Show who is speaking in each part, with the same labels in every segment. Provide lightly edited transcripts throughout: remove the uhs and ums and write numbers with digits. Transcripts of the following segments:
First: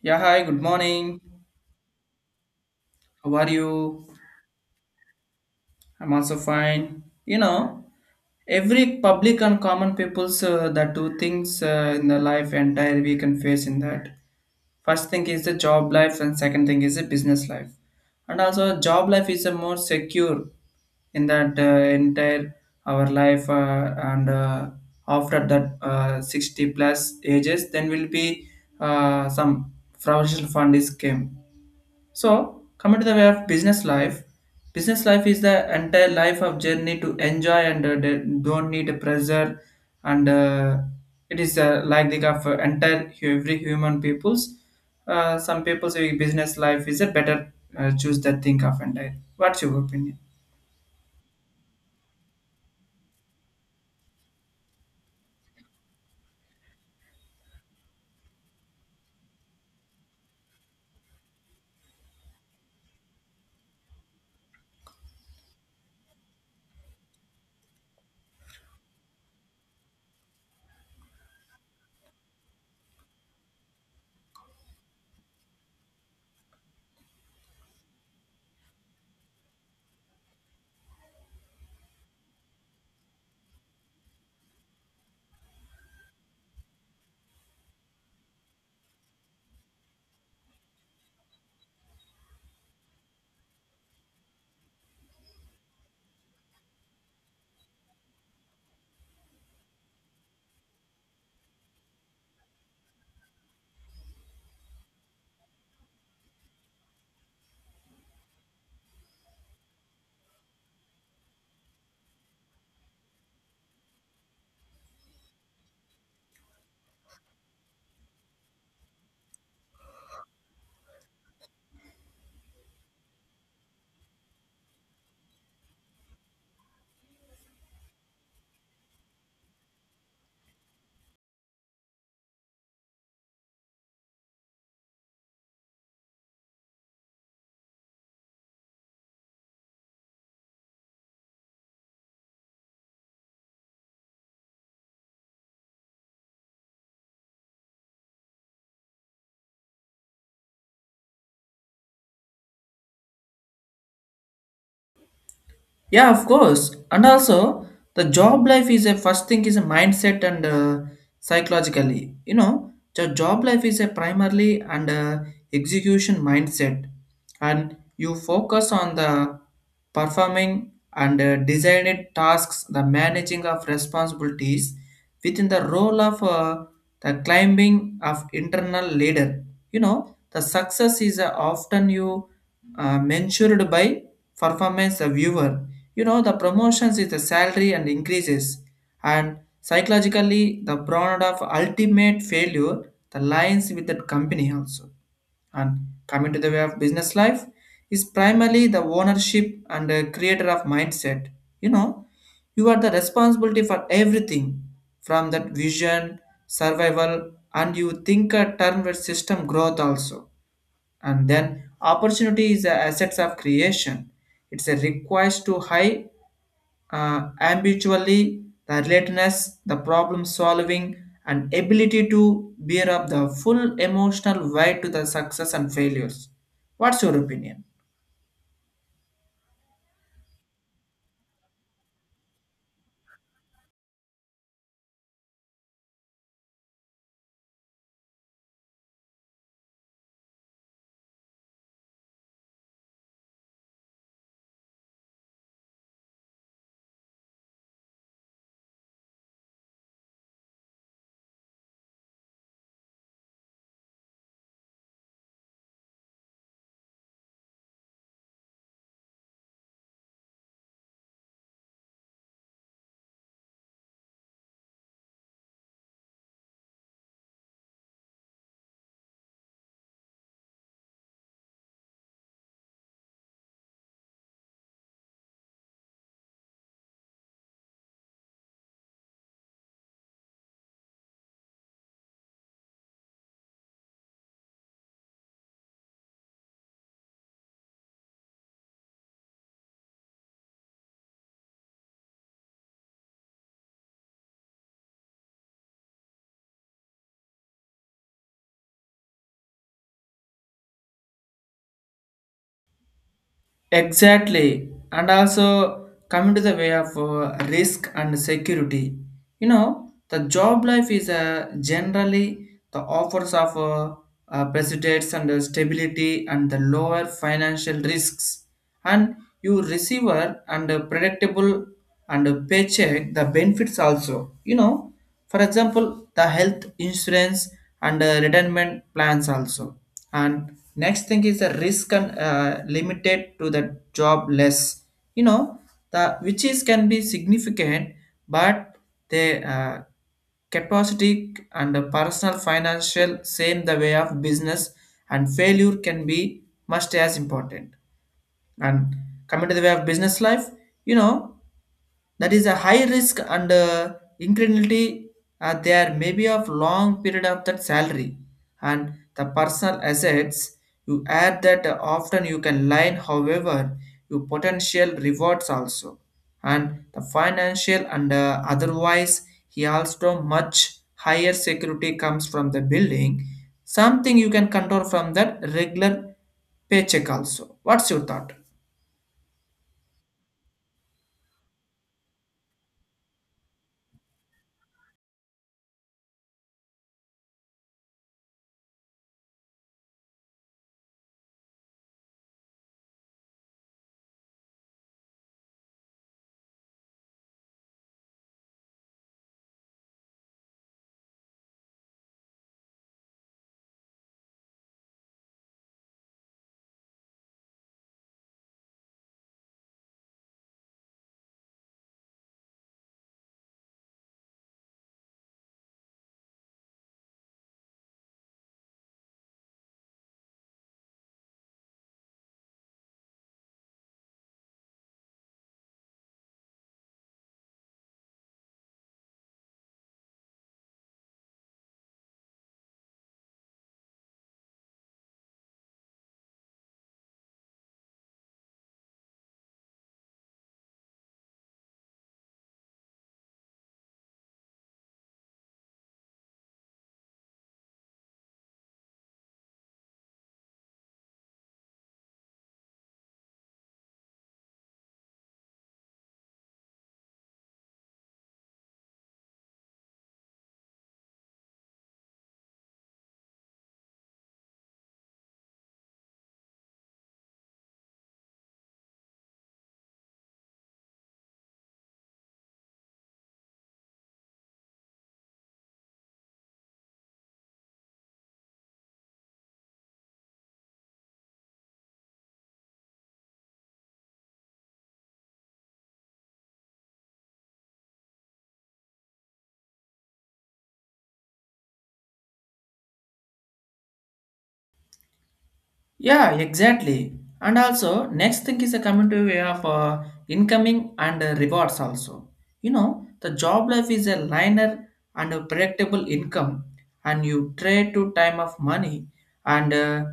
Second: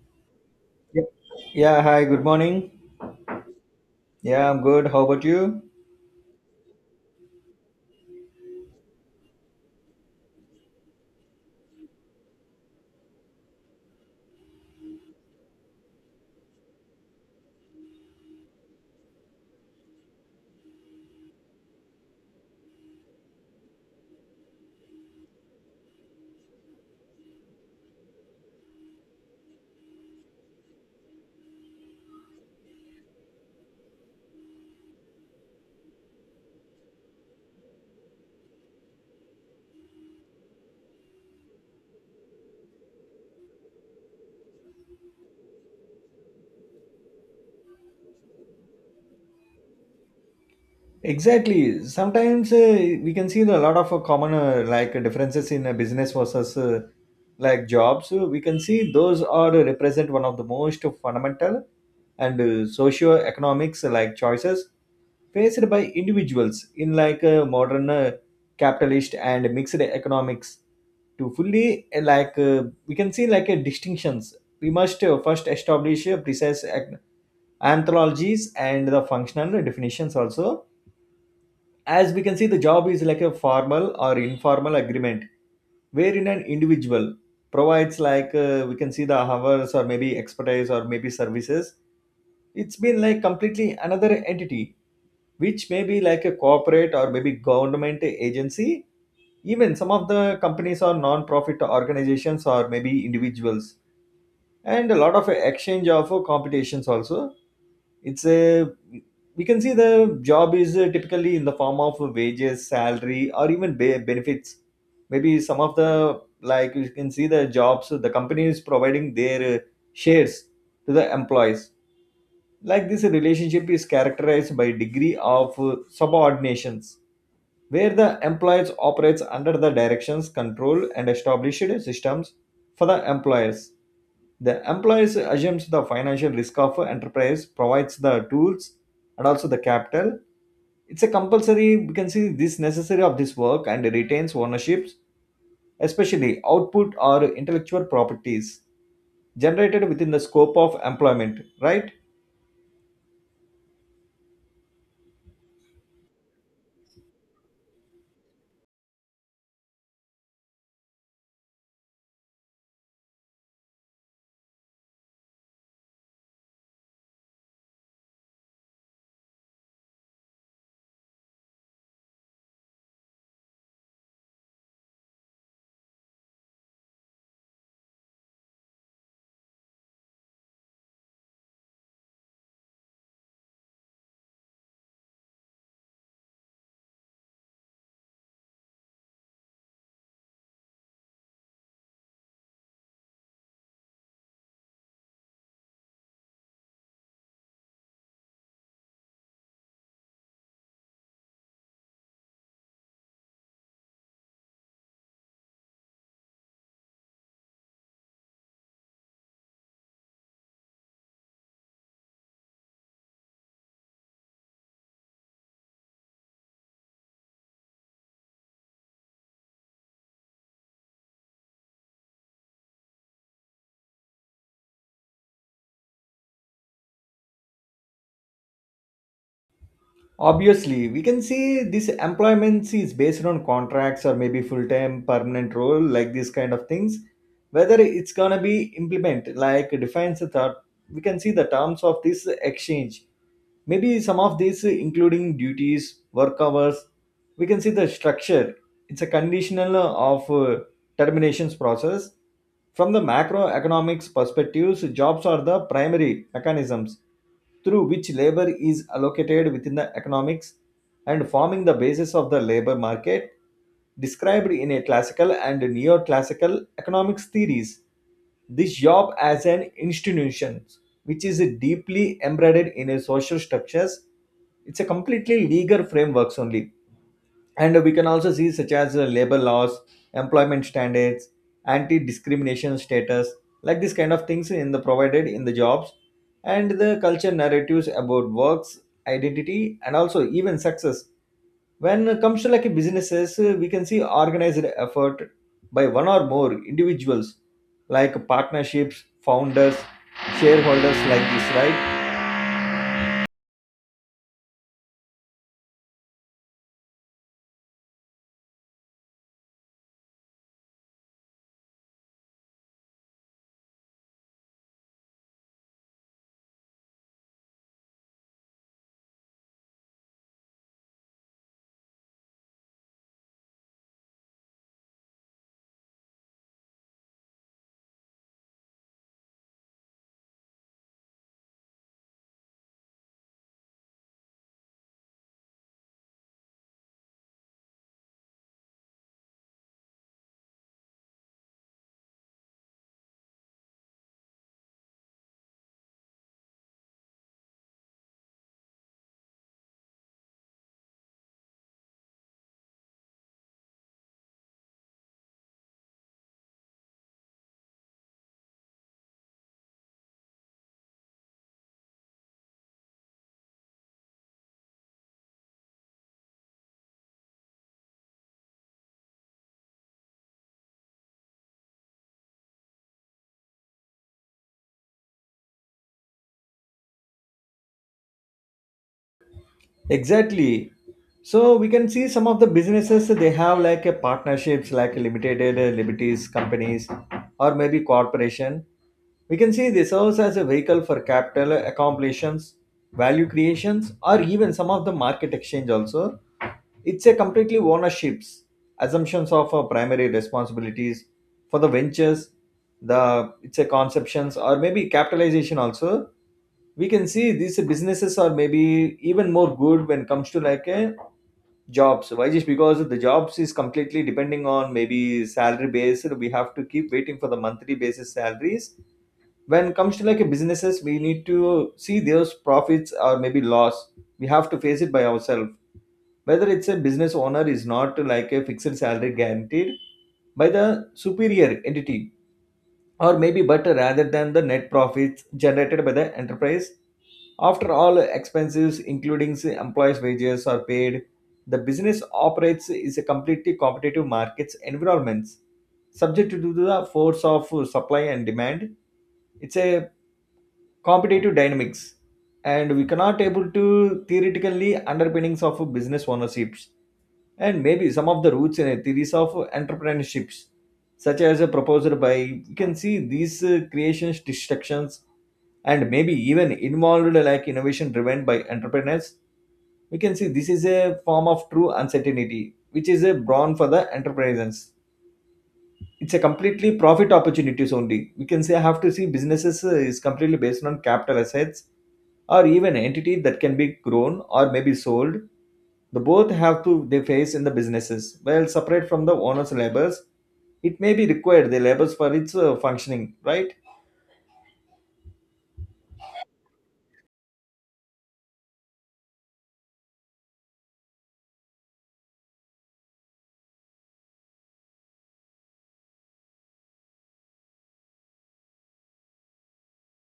Speaker 1: Yeah, hi, good
Speaker 2: Yep.
Speaker 1: morning.
Speaker 2: Yeah, hi, good morning.
Speaker 1: How are you?
Speaker 2: Yeah, I'm good. How about you?
Speaker 1: I'm also fine. You know, every public and common people's the two things in the life entire we can face in that. First thing is the job life and second thing is the business life. And also job life is a more secure in that entire our life and after that 60 plus ages then will be some provisional fund is came. So, coming to the way of business life is the entire life of journey to enjoy and don't need a pressure, and it is like the of entire every human people's. Some people say business life is a better choose that think of entire. What's your opinion?
Speaker 2: Exactly. Sometimes we can see a lot of common like differences in business versus like jobs. So we can see those are represent one of the most fundamental and socio-economics like choices faced by individuals in like modern capitalist and mixed economics. To fully uh, like uh, we can see like a distinctions we must first establish a precise anthologies and the functional definitions also, as we can see the job is like a formal or informal agreement wherein an individual provides we can see the hours or maybe expertise or maybe services. It's been like completely another entity, which may be like a corporate or maybe government agency, even some of the companies or non-profit organizations or maybe individuals, and a lot of exchange of competitions also. It's a, we can see the job is typically in the form of wages salary or even benefits. Maybe some of the, like, you can see the jobs the company is providing their shares to the employees. Like, this relationship is characterized by degree of subordinations, where the employees operates under the directions, control and established systems for the employers. The employees assumes the financial risk of enterprise, provides the tools and also the capital. It's a compulsory, we can see this necessary of this work, and retains ownerships, especially output or intellectual properties generated within the scope of employment, right?
Speaker 1: Yeah, of course. And also, the job life is a first thing is a mindset and psychologically. You know, the job life is a primarily and execution mindset, and you focus on the performing and designing tasks, the managing of responsibilities, within the role of the climbing of internal leader. You know, the success is often you measured by performance of viewer. You know, the promotions is the salary and increases, and psychologically the product of ultimate failure the lines with that company also. And coming to the way of business life is primarily the ownership and creator of mindset. You know, you are the responsibility for everything from that vision survival, and you think a term with system growth also. And then opportunity is the assets of creation. It's a request to high habitually, the alertness, the problem solving, and ability to bear up the full emotional weight to the success and failures. What's your opinion?
Speaker 2: Obviously, we can see this employment is based on contracts or maybe full-time permanent role, like these kind of things. Whether it's gonna be implement, like defines the third, we can see the terms of this exchange. Maybe some of these, including duties, work hours, we can see the structure. It's a conditional of terminations process. From the macroeconomics perspectives, jobs are the primary mechanisms through which labor is allocated within the economics and forming the basis of the labor market, described in a classical and neoclassical economics theories. This job as an institution, which is deeply embedded in a social structures, it's a completely legal frameworks only. And we can also see, such as labor laws, employment standards, anti-discrimination status, like this kind of things in the provided in the jobs, and the culture narratives about works, identity, and also even success. When it comes to like businesses, we can see organized effort by one or more individuals, like partnerships, founders, shareholders, like this, right?
Speaker 1: Exactly. And also coming to the way of risk and security. You know, the job life is generally the offers of precedents and stability and the lower financial risks. And you receiver and predictable and paycheck the benefits also. You know, for example the health insurance and retirement plans also. And next thing is the risk and limited to the job less. You know, the which is can be significant, but they capacity and the personal financial same the way of business, and failure can be must as important. And coming to the way of business life, you know, that is a high risk and incrementally there may be of long period of that salary and the personal assets. You add that often you can line, however your potential rewards also, and the financial and otherwise he also much higher security comes from the building something you can control from that regular paycheck also. What's your thought?
Speaker 2: Exactly. So we can see some of the businesses they have like a partnerships, like limited liberties companies, or maybe corporation. We can say they serves as a vehicle for capital accumulations, value creations, or even some of the market exchange also. It's a completely ownerships, assumptions of our primary responsibilities for the ventures, the it's a conceptions or maybe capitalization also. We can see these businesses are maybe even more good when it comes to like a jobs. Why? Just because the jobs is completely depending on maybe salary based. We have to keep waiting for the monthly basis salaries. When it comes to like a businesses, we need to see those profits or maybe loss. We have to face it by ourselves, whether it's a business owner is not like a fixed salary guaranteed by the superior entity, or maybe better rather than the net profits generated by the enterprise, after all expenses, including say, employees' wages, are paid. The business operates is a completely competitive markets environments, subject to the force of supply and demand. It's a competitive dynamics, and we cannot able to theoretically underpinnings of business ownerships and maybe some of the roots and theories of entrepreneurships, such as a proposed by, you can see these creations distractions, and maybe even involved like innovation driven by entrepreneurs. We can see this is a form of true uncertainty, which is a brawn for the entrepreneurs. It's a completely profit opportunities only, we can say. Have to see businesses is completely based on capital assets or even entity that can be grown or maybe sold. The both have to they face in the businesses well separate from the owner's labels. It may be required the labels for its functioning, right?
Speaker 1: Yeah, exactly. And also, next thing is a community way of incoming and rewards also. You know, the job life is a linear and a predictable income, and you trade to time of money and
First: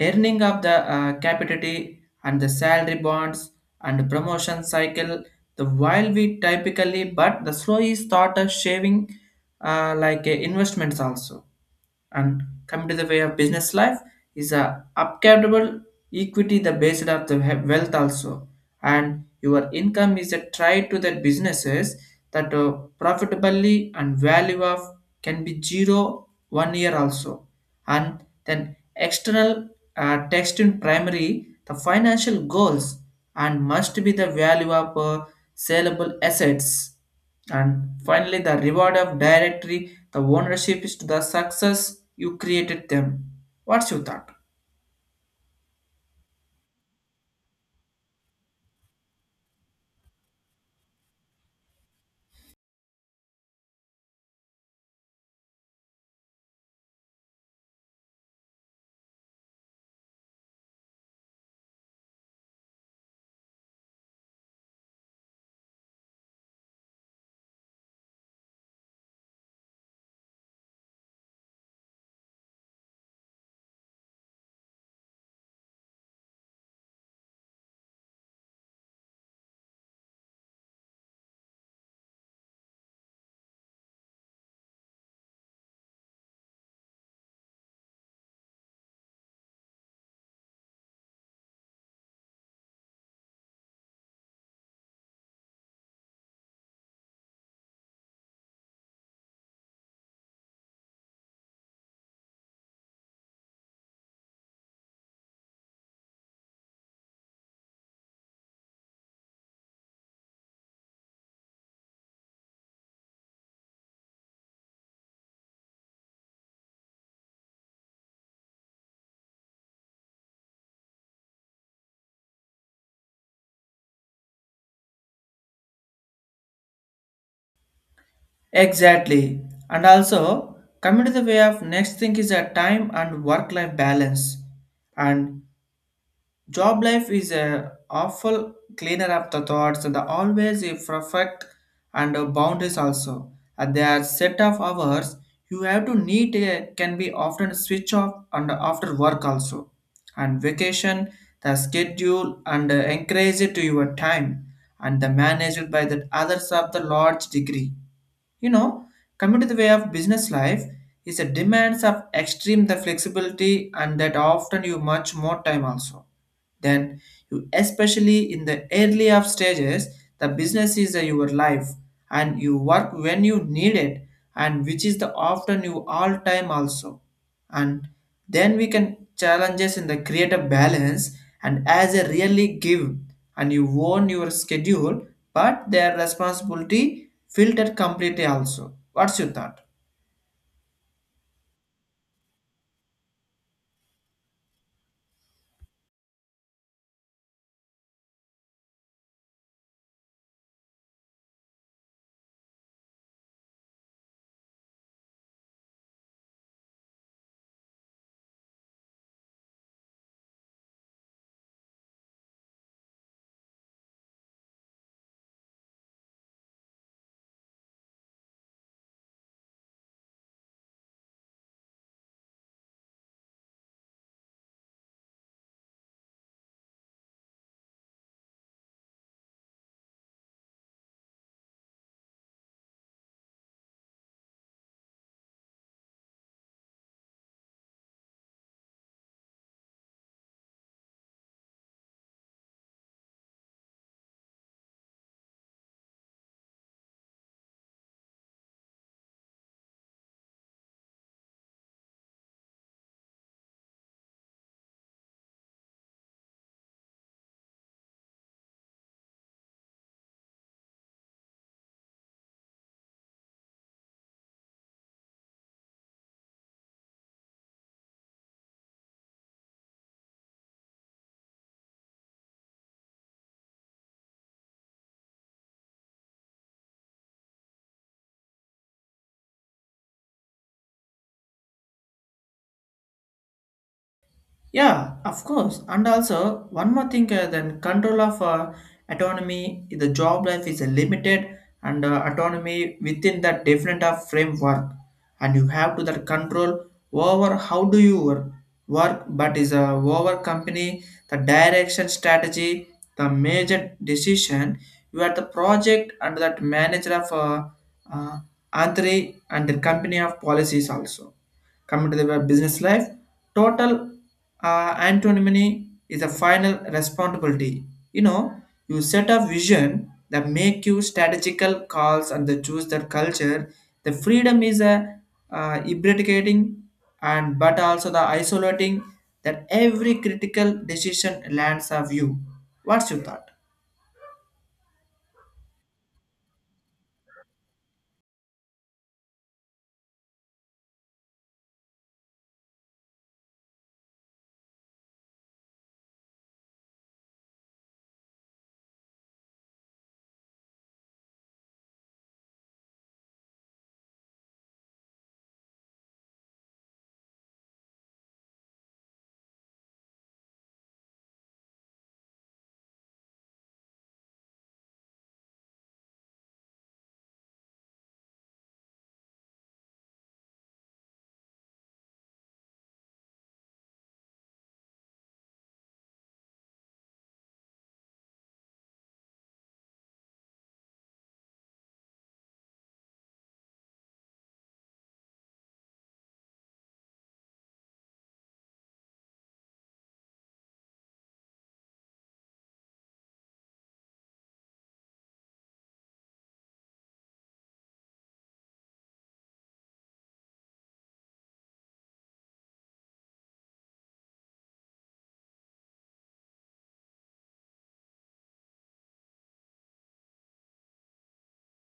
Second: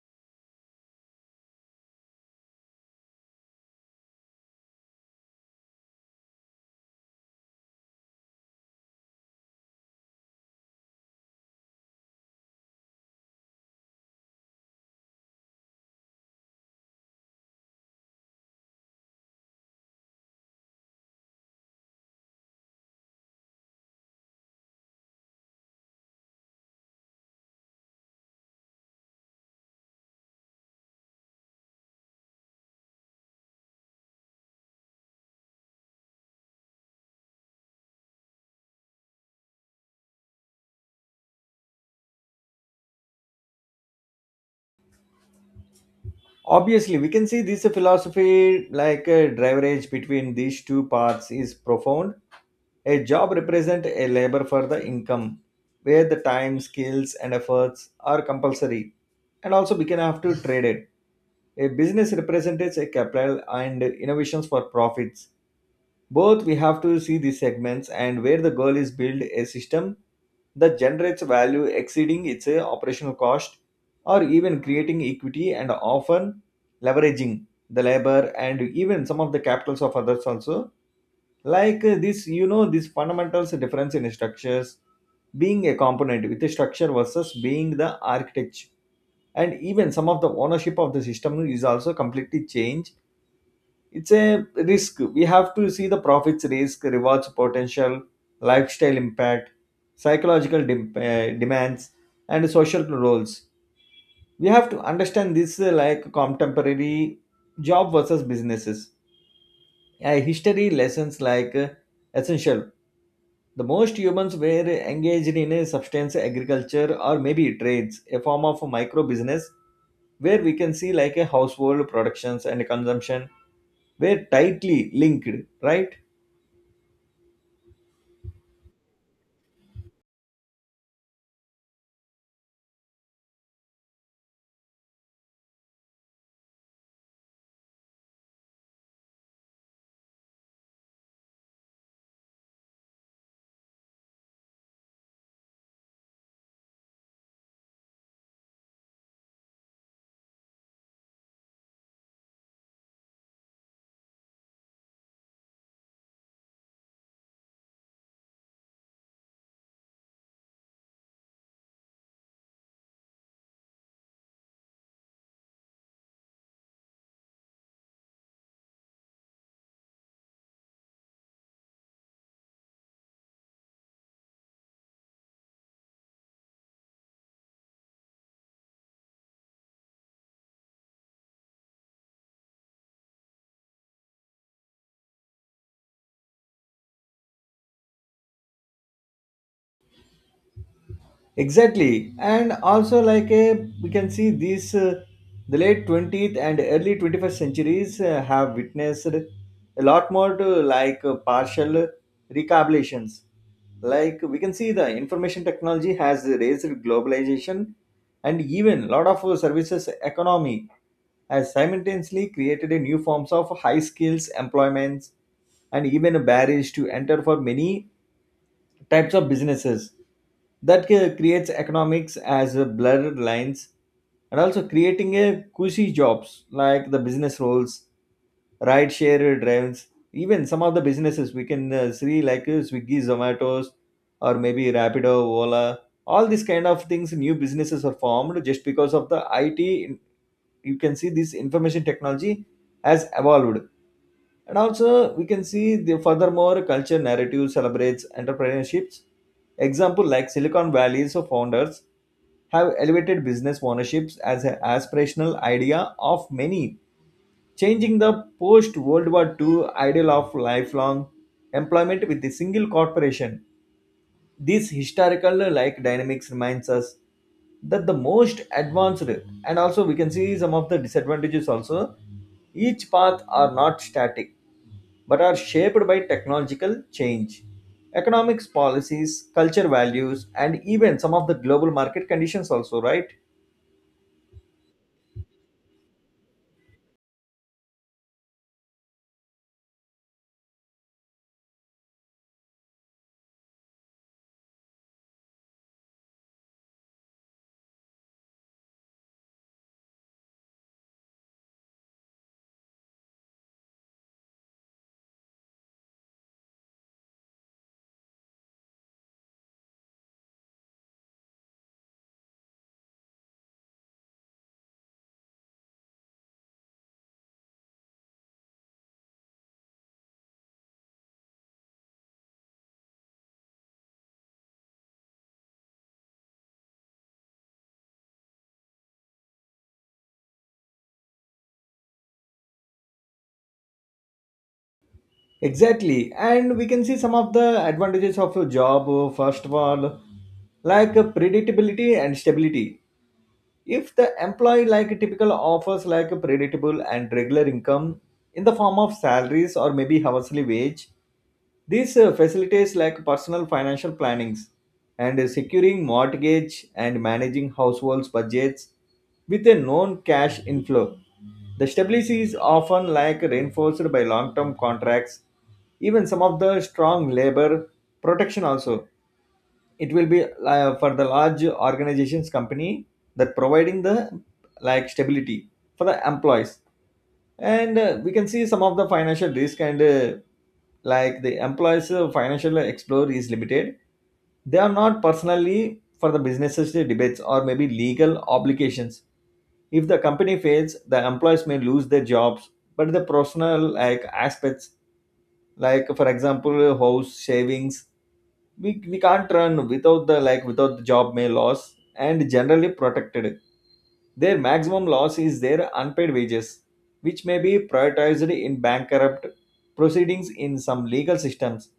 Speaker 1: earning of the capital and the salary bonds and promotion cycle. The while we typically, but the slow is thought of shaving investments also. And coming to the way of business life is a upcountable equity the based of the wealth also, and your income is a try to the businesses that profitably and value of can be zero one year also. And then external text in primary the financial goals, and must be the value of saleable assets. And finally, the reward of directory, the ownership is to the success you created them. What's your thought?
Speaker 2: Obviously, we can see this philosophy like a driverage between these two parts is profound. A job represents a labor for the income, where the time, skills, and efforts are compulsory, and also we can have to trade it. A business represents a capital and innovations for profits. Both we have to see these segments, and where the goal is build a system that generates value exceeding its operational cost, or even creating equity and often leveraging the labor and even some of the capitals of others also. Like, this, you know, this fundamentals difference in structures, being a component with a structure versus being the architect, and even some of the ownership of the system is also completely changed. It's a risk, we have to see the profits, risk rewards potential, lifestyle impact, psychological demands, and social roles. We have to understand this like contemporary job versus businesses history lessons, essential. The most humans were engaged in a substance agriculture or maybe trades, a form of micro business, where we can see like a household productions and consumption were tightly linked, right?
Speaker 1: Exactly. And also, coming to the way of next thing is a time and work life balance. And job life is a awful cleaner up the thoughts and the always a perfect and a boundaries also. And their set of hours you have to need a can be often switch off and after work also. And vacation, the schedule and encourage it to your time and the managed by the others of the large degree. You know, coming to the way of business life is a demands of extreme the flexibility and that often you much more time also. Then you especially in the early of stages the business is your life, and you work when you need it, and which is the often you all time also. And then we can challenges in the create a balance, and as a really give, and you own your schedule, but their responsibility filtered completely also. What's your thought?
Speaker 2: Exactly, and also like a, we can see these the late 20th and early 21st centuries have witnessed a lot more to like partial recapitulations. Like, we can see the information technology has raised globalization, and even lot of services economy has simultaneously created a new forms of high skills employments, and even barriers to enter for many types of businesses that creates economics as a blurred lines, and also creating a cushy jobs like the business roles, ride share drives. Even some of the businesses we can see, like, Swiggy, Zomatos, or maybe Rapido, Ola, all these kind of things. New businesses are formed just because of the IT, you can see this information technology has evolved. And also, we can see the furthermore culture narrative celebrates entrepreneurships. Example, like Silicon Valley's founders, have elevated business ownerships as an aspirational idea of many, changing the post World War II ideal of lifelong employment with a single corporation. This historical like dynamics reminds us that the most advanced, and also we can see some of the disadvantages also, each path are not static, but are shaped by technological change, economics policies, culture values, and even some of the global market conditions also, right?
Speaker 1: Yeah, of course. And also, one more thing, then control of autonomy, the job life is limited and autonomy within that different of framework. And you have to that control over how do you work, but is a over company, the direction strategy, the major decision. You are the project and that manager of uh, Antri and the company of policies also. Coming to the web business life, total antonymy is a final responsibility. You know, you set a vision that make you strategical calls and the choose the culture. The freedom is a eradicating and but also the isolating that every critical decision lands of you. What's your thought?
Speaker 2: Exactly, and we can see some of the advantages of a job. First of all, like predictability and stability. If the employee like typical offers like a predictable and regular income in the form of salaries or maybe hourly wage, this facilitates like personal financial plannings and securing mortgage and managing households budgets, with a known cash inflow. The stability is often like reinforced by long-term contracts, even some of the strong labor protection also. It will be for the large organizations company that providing the like stability for the employees. And we can see some of the financial risk, and like the employees financial explore is limited. They are not personally for the businesses debates or maybe legal obligations. If the company fails, the employees may lose their jobs, but the personal like aspects, like for example house savings, we can't run without the, like, without the job may loss, and generally protected. Their maximum loss is their unpaid wages, which may be prioritized in bankrupt proceedings in some legal systems.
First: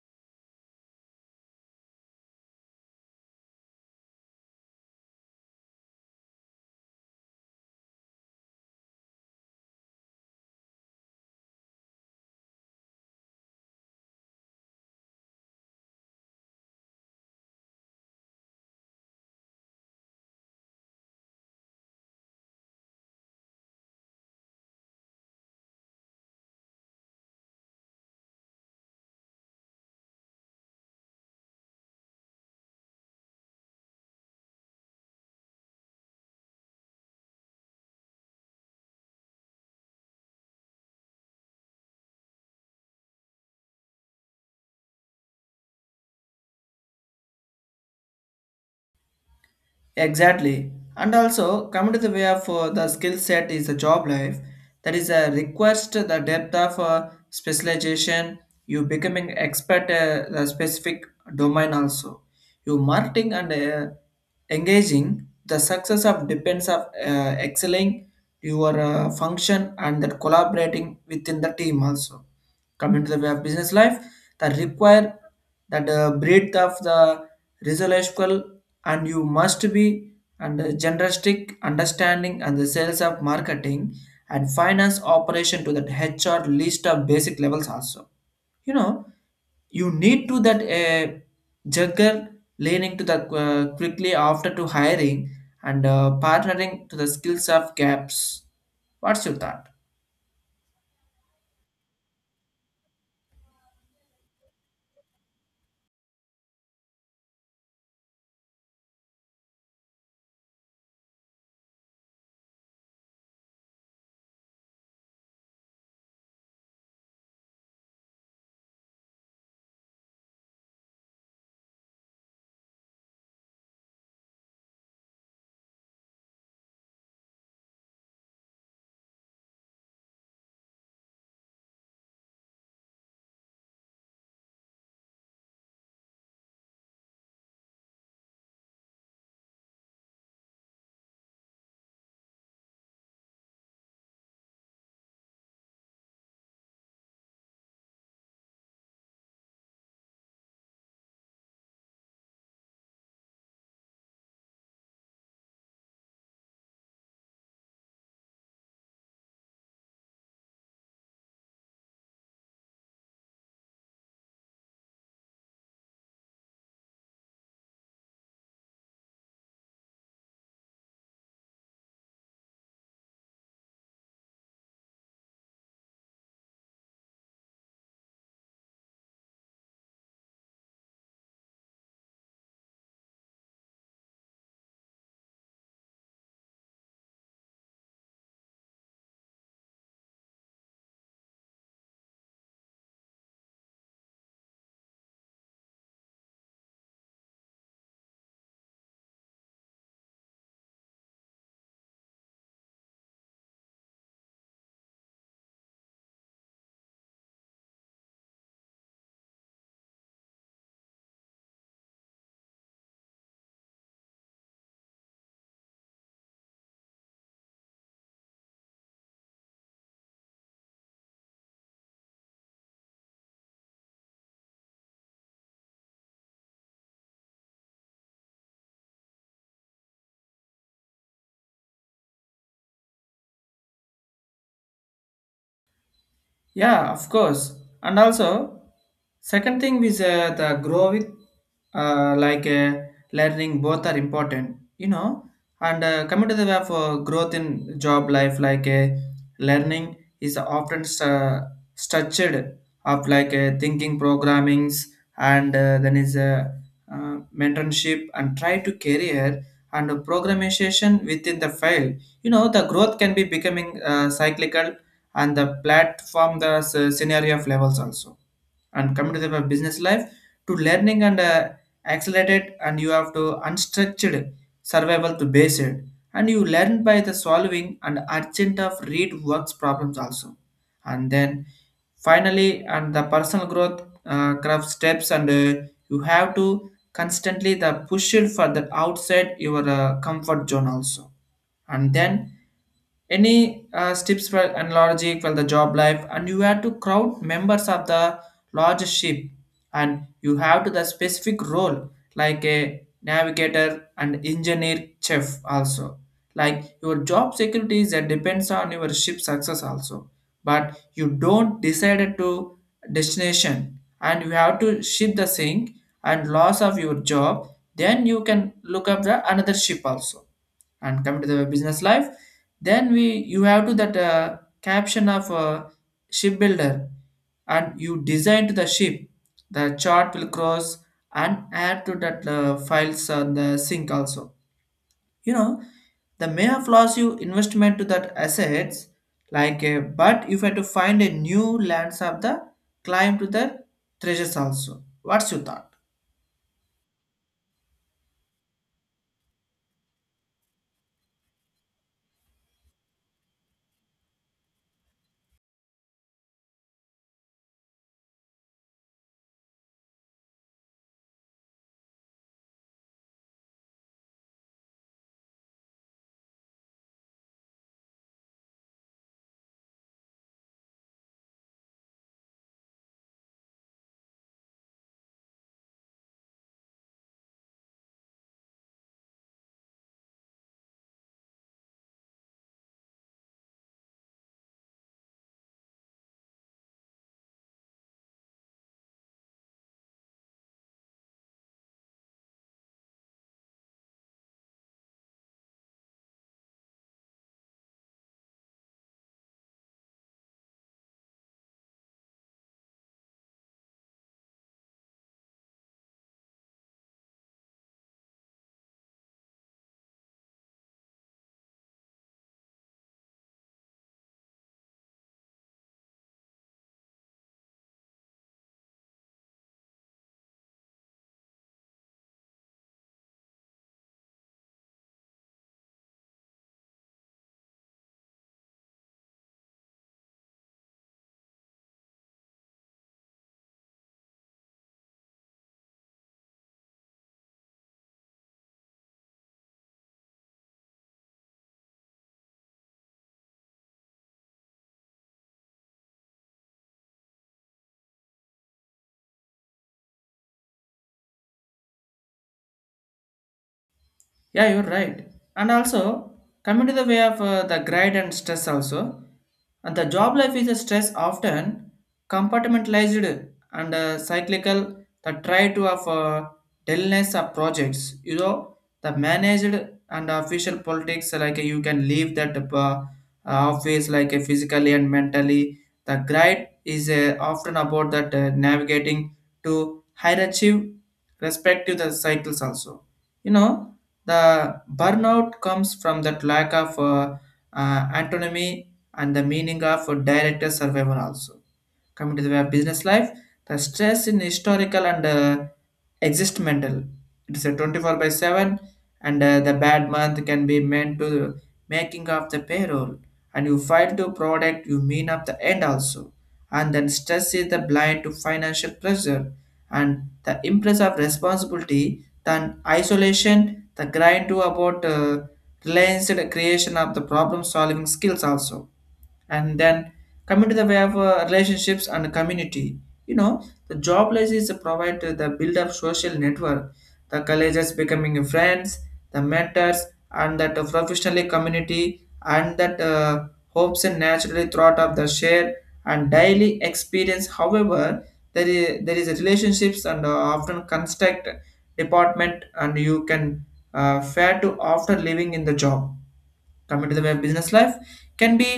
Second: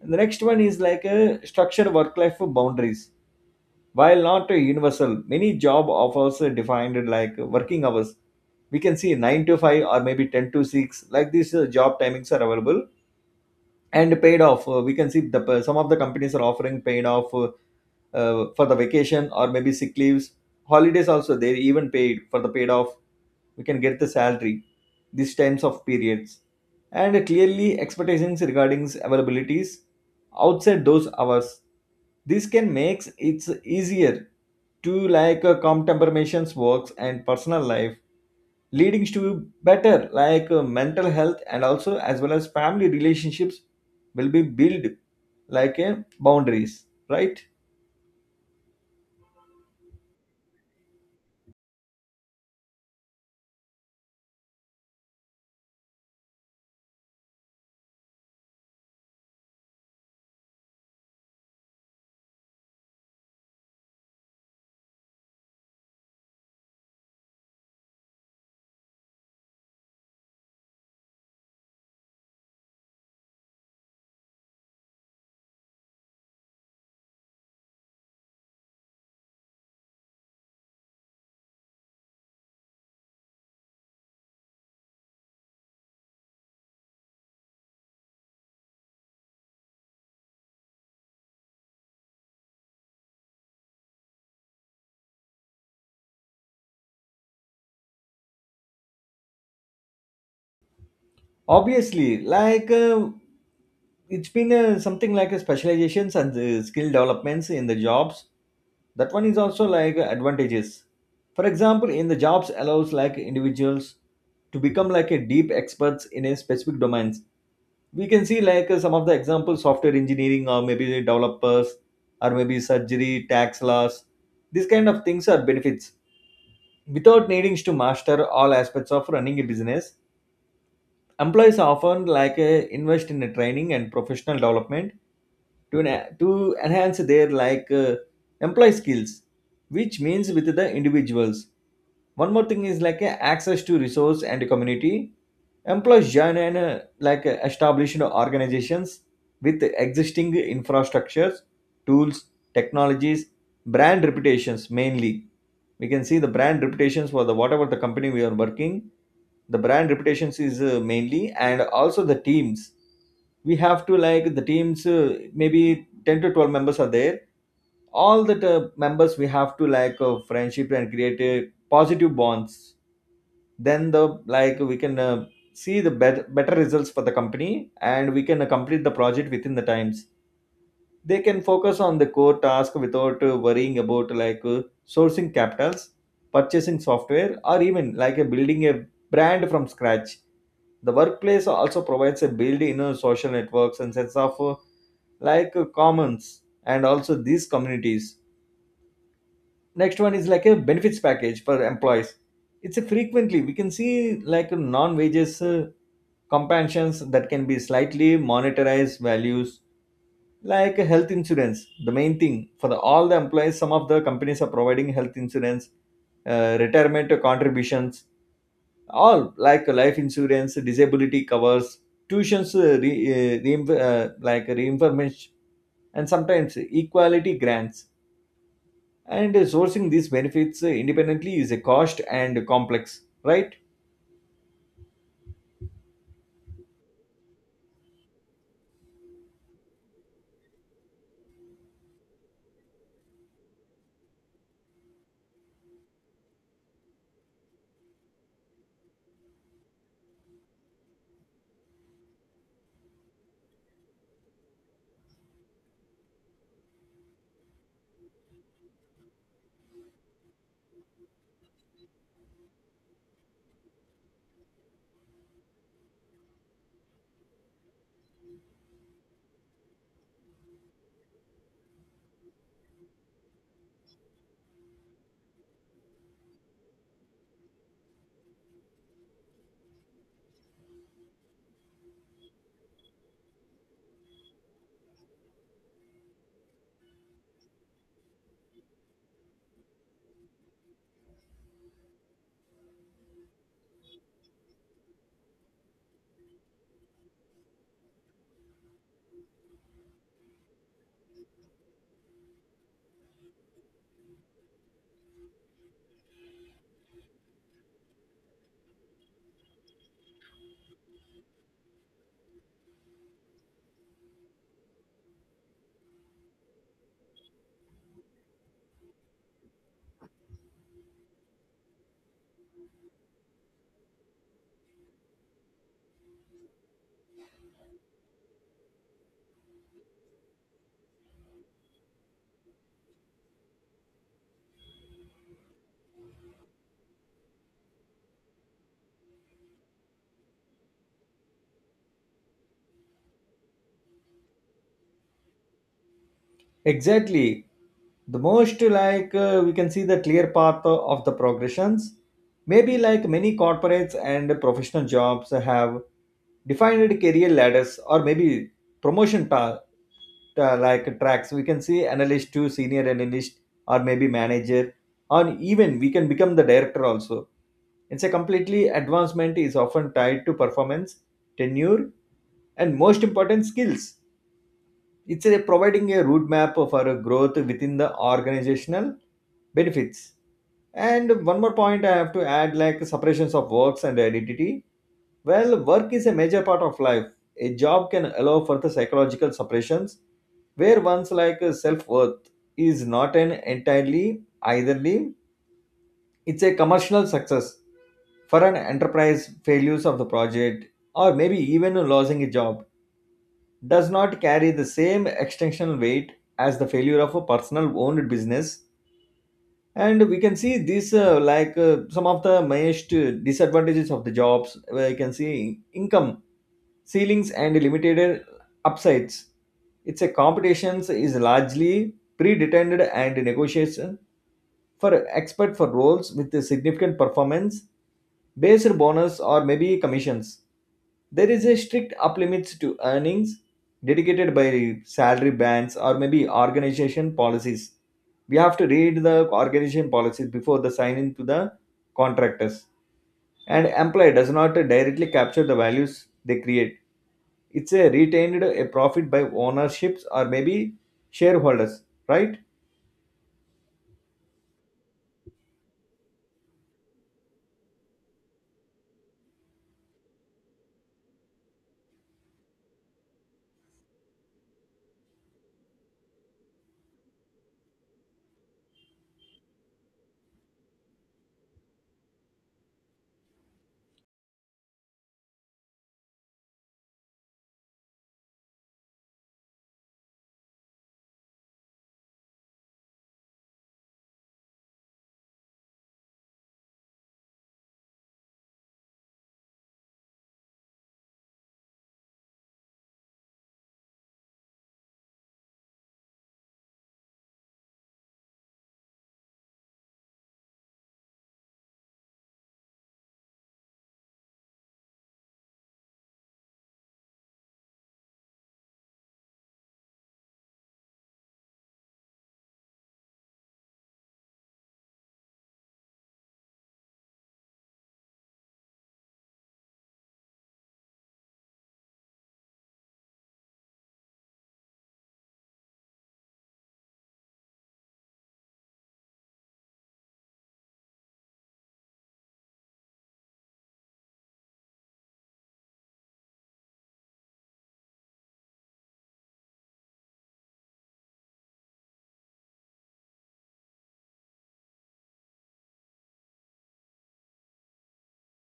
Speaker 2: And the next one is like a structured work life boundaries. While not universal, many job offers defined like working hours. We can see 9 to 5 or maybe 10 to 6, like these job timings are available, and paid off. We can see the, some of the companies are offering paid off for the vacation or maybe sick leaves, holidays also. They even paid for the paid off. We can get the salary these times of periods, and clearly expectations regarding availabilities outside those hours. This can makes it easier to calm temperamations works and personal life, leading to better mental health, and also as well as family relationships will be built like a boundaries, right?
Speaker 1: Exactly. And also, coming to the way of the skill set is the job life. That is a request to the depth of specialization. You becoming expert the specific domain also. You marketing and engaging. The success of depends of excelling your function and that collaborating within the team also. Coming to the way of business life, that require that breadth of the resolution, and you must be under generalistic understanding and the sales of marketing and finance operation to that HR list of basic levels also. You know, you need to that juggle leaning to the quickly after to hiring and partnering to the skills of gaps. What's your thought?
Speaker 2: Obviously, it's been something like a specializations and skill developments in the jobs. That one is also like advantages. For example, in the jobs allows like individuals to become like a deep experts in a specific domains. We can see like some of the examples software engineering or maybe the developers, or maybe surgery tax laws. These kind of things are benefits without needing to master all aspects of running a business. Employees often like invest in a training and professional development to, to enhance their like employee skills, which means with the individuals. One more thing is like access to resource and community. Employees join and like established organizations with existing infrastructures, tools, technologies, brand reputations mainly. We can see the brand reputations for the whatever the company we are working. The brand reputations is mainly. And also the teams, we have to like the teams maybe 10 to 12 members are there. All the members, we have to like friendship and create positive bonds. Then the, like we can see the better results for the company, and we can complete the project within the times. They can focus on the core task without worrying about like sourcing capitals, purchasing software, or even like building a brand from scratch. The workplace also provides a build in social networks and sense of like commons and also these communities. Next one is like a benefits package for employees. It's a frequently we can see like non wages compensations that can be slightly monetized values, like a health insurance. The main thing for the, all the employees, some of the companies are providing health insurance, retirement contributions, all like life insurance, disability covers, tuitions like reimbursement, and sometimes equality grants. And sourcing these benefits independently is a cost and complex, right?
Speaker 1: Yeah, of course. And also, second thing is the grow with, uh, like uh, learning, both are important, you know. And coming to the way for growth in job life, learning is often structured of thinking, programmings, and then is mentorship and try to career and programmation within the file. You know, the growth can be becoming cyclical and the platform the scenario of levels also. And coming to the business life to learning and accelerated, and you have to unstructured survival to base it, and you learn by the solving and urgent of read works problems also. And then finally and the personal growth craft steps, and you have to constantly the push it for the outside your comfort zone also. And then any tips for analogy for the job life, and you have to crowd members of the large ship, and you have to the specific role like a navigator and engineer chef also. Like your job security is that depends on your ship success also, but you don't decide to destination, and you have to ship the sink and loss of your job. Then you can look up the another ship also, and come to the business life, then we you have to that caption of shipbuilder, and you design to the ship the chart will cross, and add to that files on the sync also. You know, the may have lost you investment to that assets, but if you had to find a new lands of the climb to the treasures also. What's your thought?
Speaker 2: Exactly. The most like we can see the clear path of the progressions. Maybe like many corporates and professional jobs have defined career ladders, or maybe promotion path like tracks. We can see analyst to senior analyst, or maybe manager, or even we can become the director also. It's a completely advancement is often tied to performance, tenure, and most important skills. It's a providing a roadmap for a growth within the organizational benefits. And one more point I have to add like separations of works and identity. Well, work is a major part of life. A job can allow for the psychological separations where one's like self-worth is not an entirely eitherly. It's a commercial success. For an enterprise, failures of the project or maybe even losing a job does not carry the same extensional weight as the failure of a personal owned business. And we can see this like some of the most disadvantages of the jobs, where you can see income ceilings and limited upsides. Its a competitions is largely predetermined and negotiation for expert for roles with a significant performance based bonus or maybe commissions. There is a strict up limits to earnings dedicated by salary bands or maybe organization policies. We have to read the organization policies before the signing to the contractors. And employee does not directly capture the values they create. It's a retained a profit by ownerships or maybe shareholders, right?
Speaker 1: Yeah, you're right. And also, coming to the way of the grade and stress also, and the job life is a stress often compartmentalized and cyclical. The try to of dullness of projects, you know, the managed and official politics you can leave that office physically and mentally. The grade is often about that navigating to higher achieve respective the cycles also. You know, the burnout comes from that lack of autonomy and the meaning of a director survival also. Coming to the way of business life, the stress in historical and existential, it is a 24 by 7, and the bad month can be meant to making of the payroll, and you file to product you mean up the end also. And then stress is the blind to financial pressure and the impress of responsibility. Then isolation the grind to about related creation of the problem solving skills also. And then coming to the way of relationships and community, you know, the job places provide the build up social network, the colleges becoming friends, the mentors, and that professionally community, and that hopes and naturally thought of the share and daily experience. However, there is relationships and often construct department, and you can fare to after living in the job. Coming to the way of business life can be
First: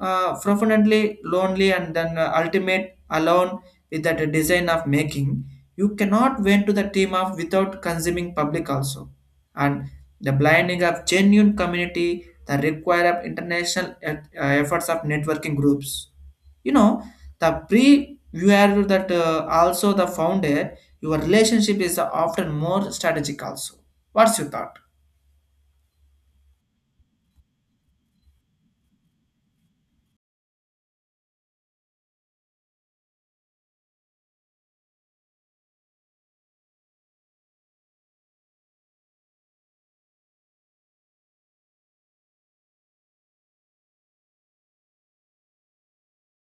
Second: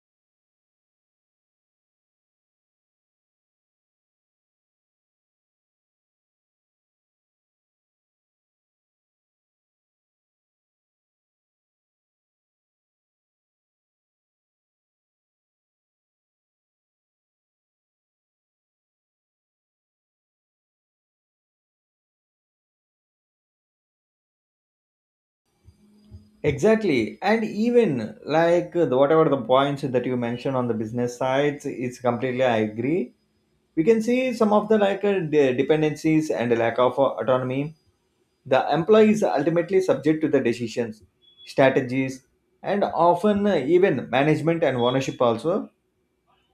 Speaker 1: profoundly lonely, and then ultimate alone with that design of making. You cannot went to the team of without consuming public also, and the blinding of genuine community the require of international efforts of networking groups. You know, the pre viewer that also the founder, your relationship is often more strategic also. What's your thought?
Speaker 2: Exactly, and even like the, whatever the points that you mentioned on the business sides, it's completely I agree. We can see some of the like dependencies and lack of autonomy. The employee is ultimately subject to the decisions, strategies, and often even management and ownership also.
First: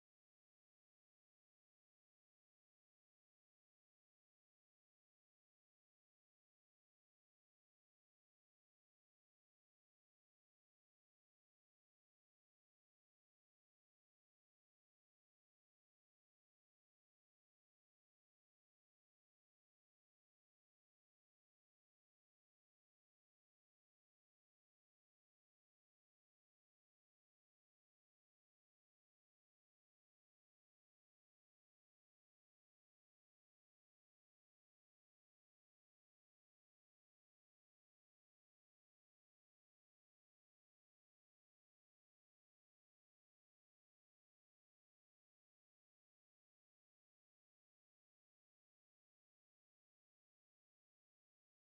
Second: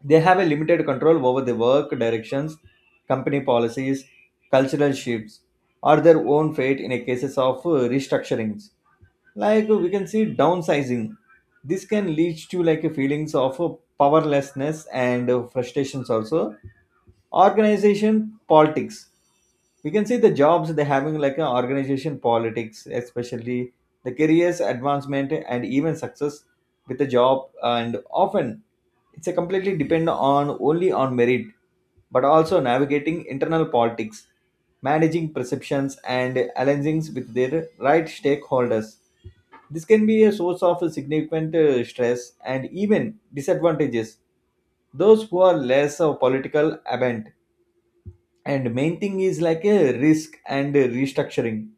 Speaker 2: They have a limited control over the work directions, company policies, cultural shifts, or their own fate in a cases of restructurings. Like we can see downsizing. This can lead to like a feelings of powerlessness and frustrations also. Organization politics, we can see the jobs they're having like an organization politics, especially the careers advancement and even success with the job. And often it's a completely depend on only on merit, but also navigating internal politics, managing perceptions and alliances with their right stakeholders. This can be a source of significant stress and even disadvantages those who are less of political avent. And main thing is like a risk and a restructuring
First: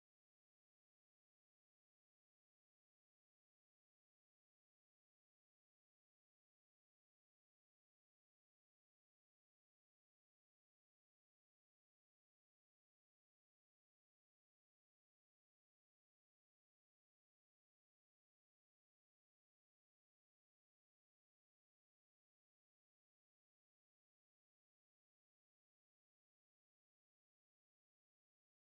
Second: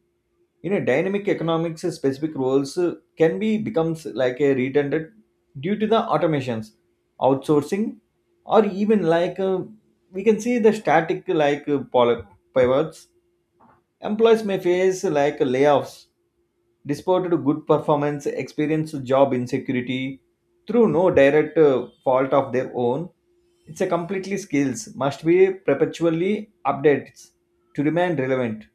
Speaker 2: in a dynamic economics. Specific roles can be becomes like a redundant due to the automations, outsourcing, or even like we can see the static like pivots. Employees may face like layoffs despite to good performance, experience job insecurity through no direct fault of their own. It's a completely skills must be perpetually updated to remain relevant.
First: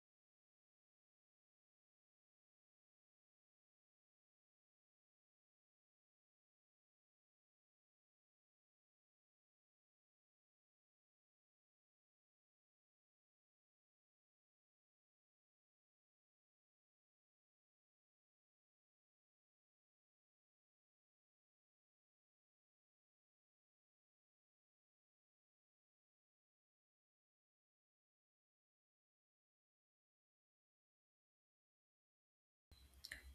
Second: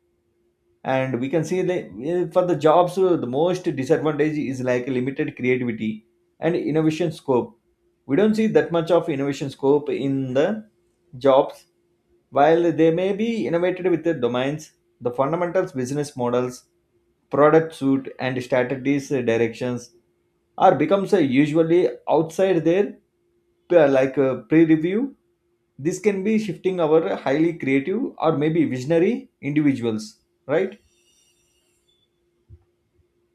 Speaker 2: And we can see like, for the jobs the most disadvantage is like limited creativity and innovation scope. We don't see that much of innovation scope in the jobs. While they may be innovated with the domains, the fundamentals business models, product suite, and strategies directions are becomes usually outside their like pre-review. This can be shifting our highly creative or maybe visionary individuals, right?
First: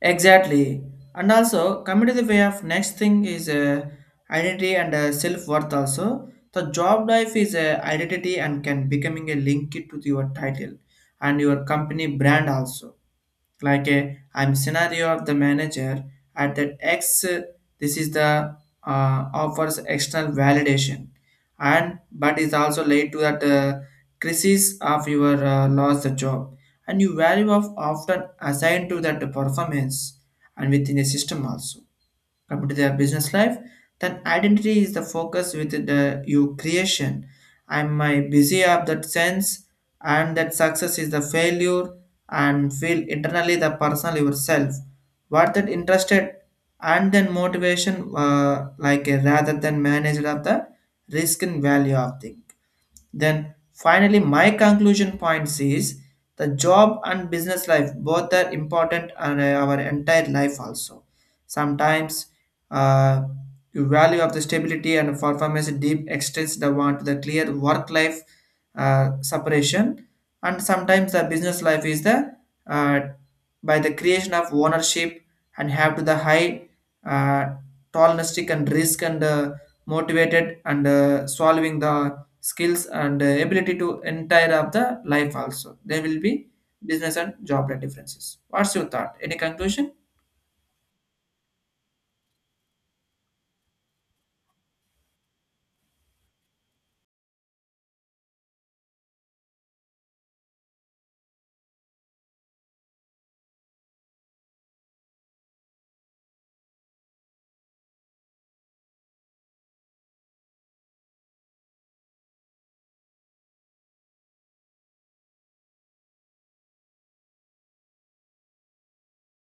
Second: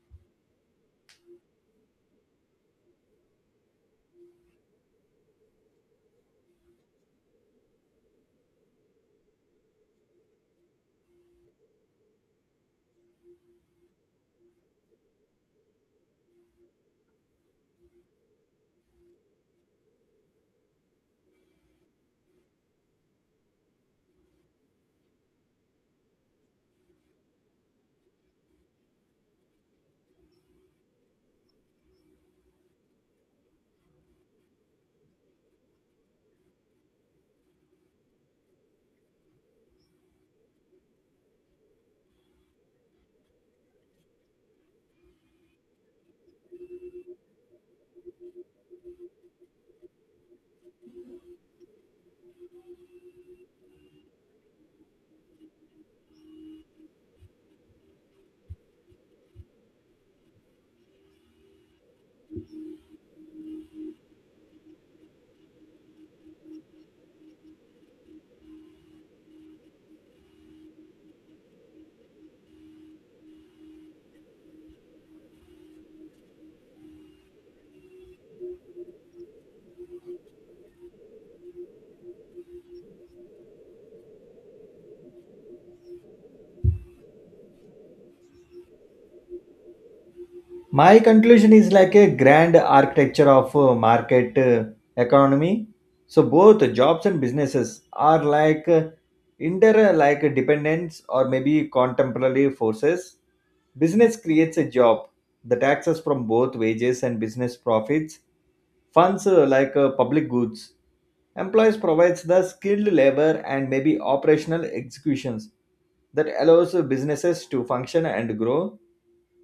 Speaker 1: Exactly. And also, coming to the way of next thing is identity and self-worth also. The job life is identity and can becoming a link it to your title and your company brand also, like a I'm scenario of the manager at that X. This is the offers external validation, and but is also led to that crisis of your lost the job, and you value of often assigned to that performance and within a system also. Come to their business life, then identity is the focus with the your creation. I'm my busy of that sense, and that success is the failure, and feel internally the personal yourself. What that interested and then motivation like a rather than managed of the risk and value of thing. Then finally, my conclusion points is the job and business life both are important and our entire life also. Sometimes uh, the value of the stability and performance deep extends the want to the clear work life separation, and sometimes the business life is the uh, by the creation of ownership, and have to the high uh, tolerance and risk and motivated and solving the skills and ability to entire of the life also there will be business and job rate differences. What's your thought, any conclusion?
Speaker 2: My conclusion is like a grand architecture of market economy. So both jobs and businesses are like dependence or maybe contemporary forces. Business creates a job. The taxes from both wages and business profits funds like public goods. Employees provides the skilled labor and maybe operational executions that allows businesses to function and grow.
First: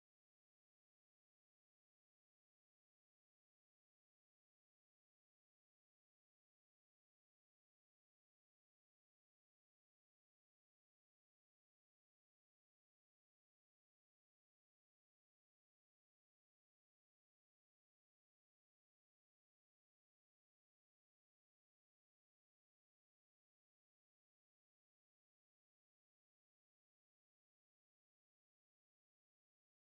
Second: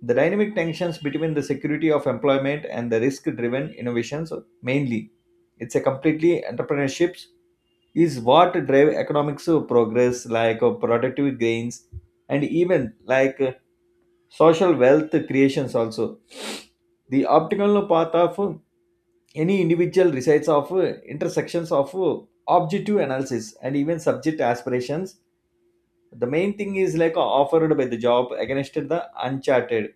Speaker 2: The dynamic tensions between the security of employment and the risk-driven innovations, mainly. It's a completely entrepreneurships is what drive economics progress like productive gains, and even like social wealth creations also. The optical path of any individual resides of intersections of objective analysis and even subject aspirations. The main thing is like offered by the job against the uncharted,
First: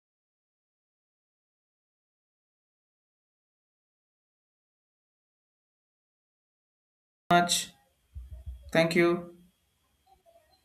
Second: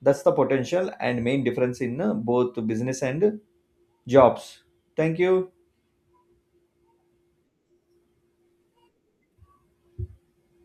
Speaker 2: that's the potential and main difference in both business and jobs. Thank you.
Speaker 1: Much thank you.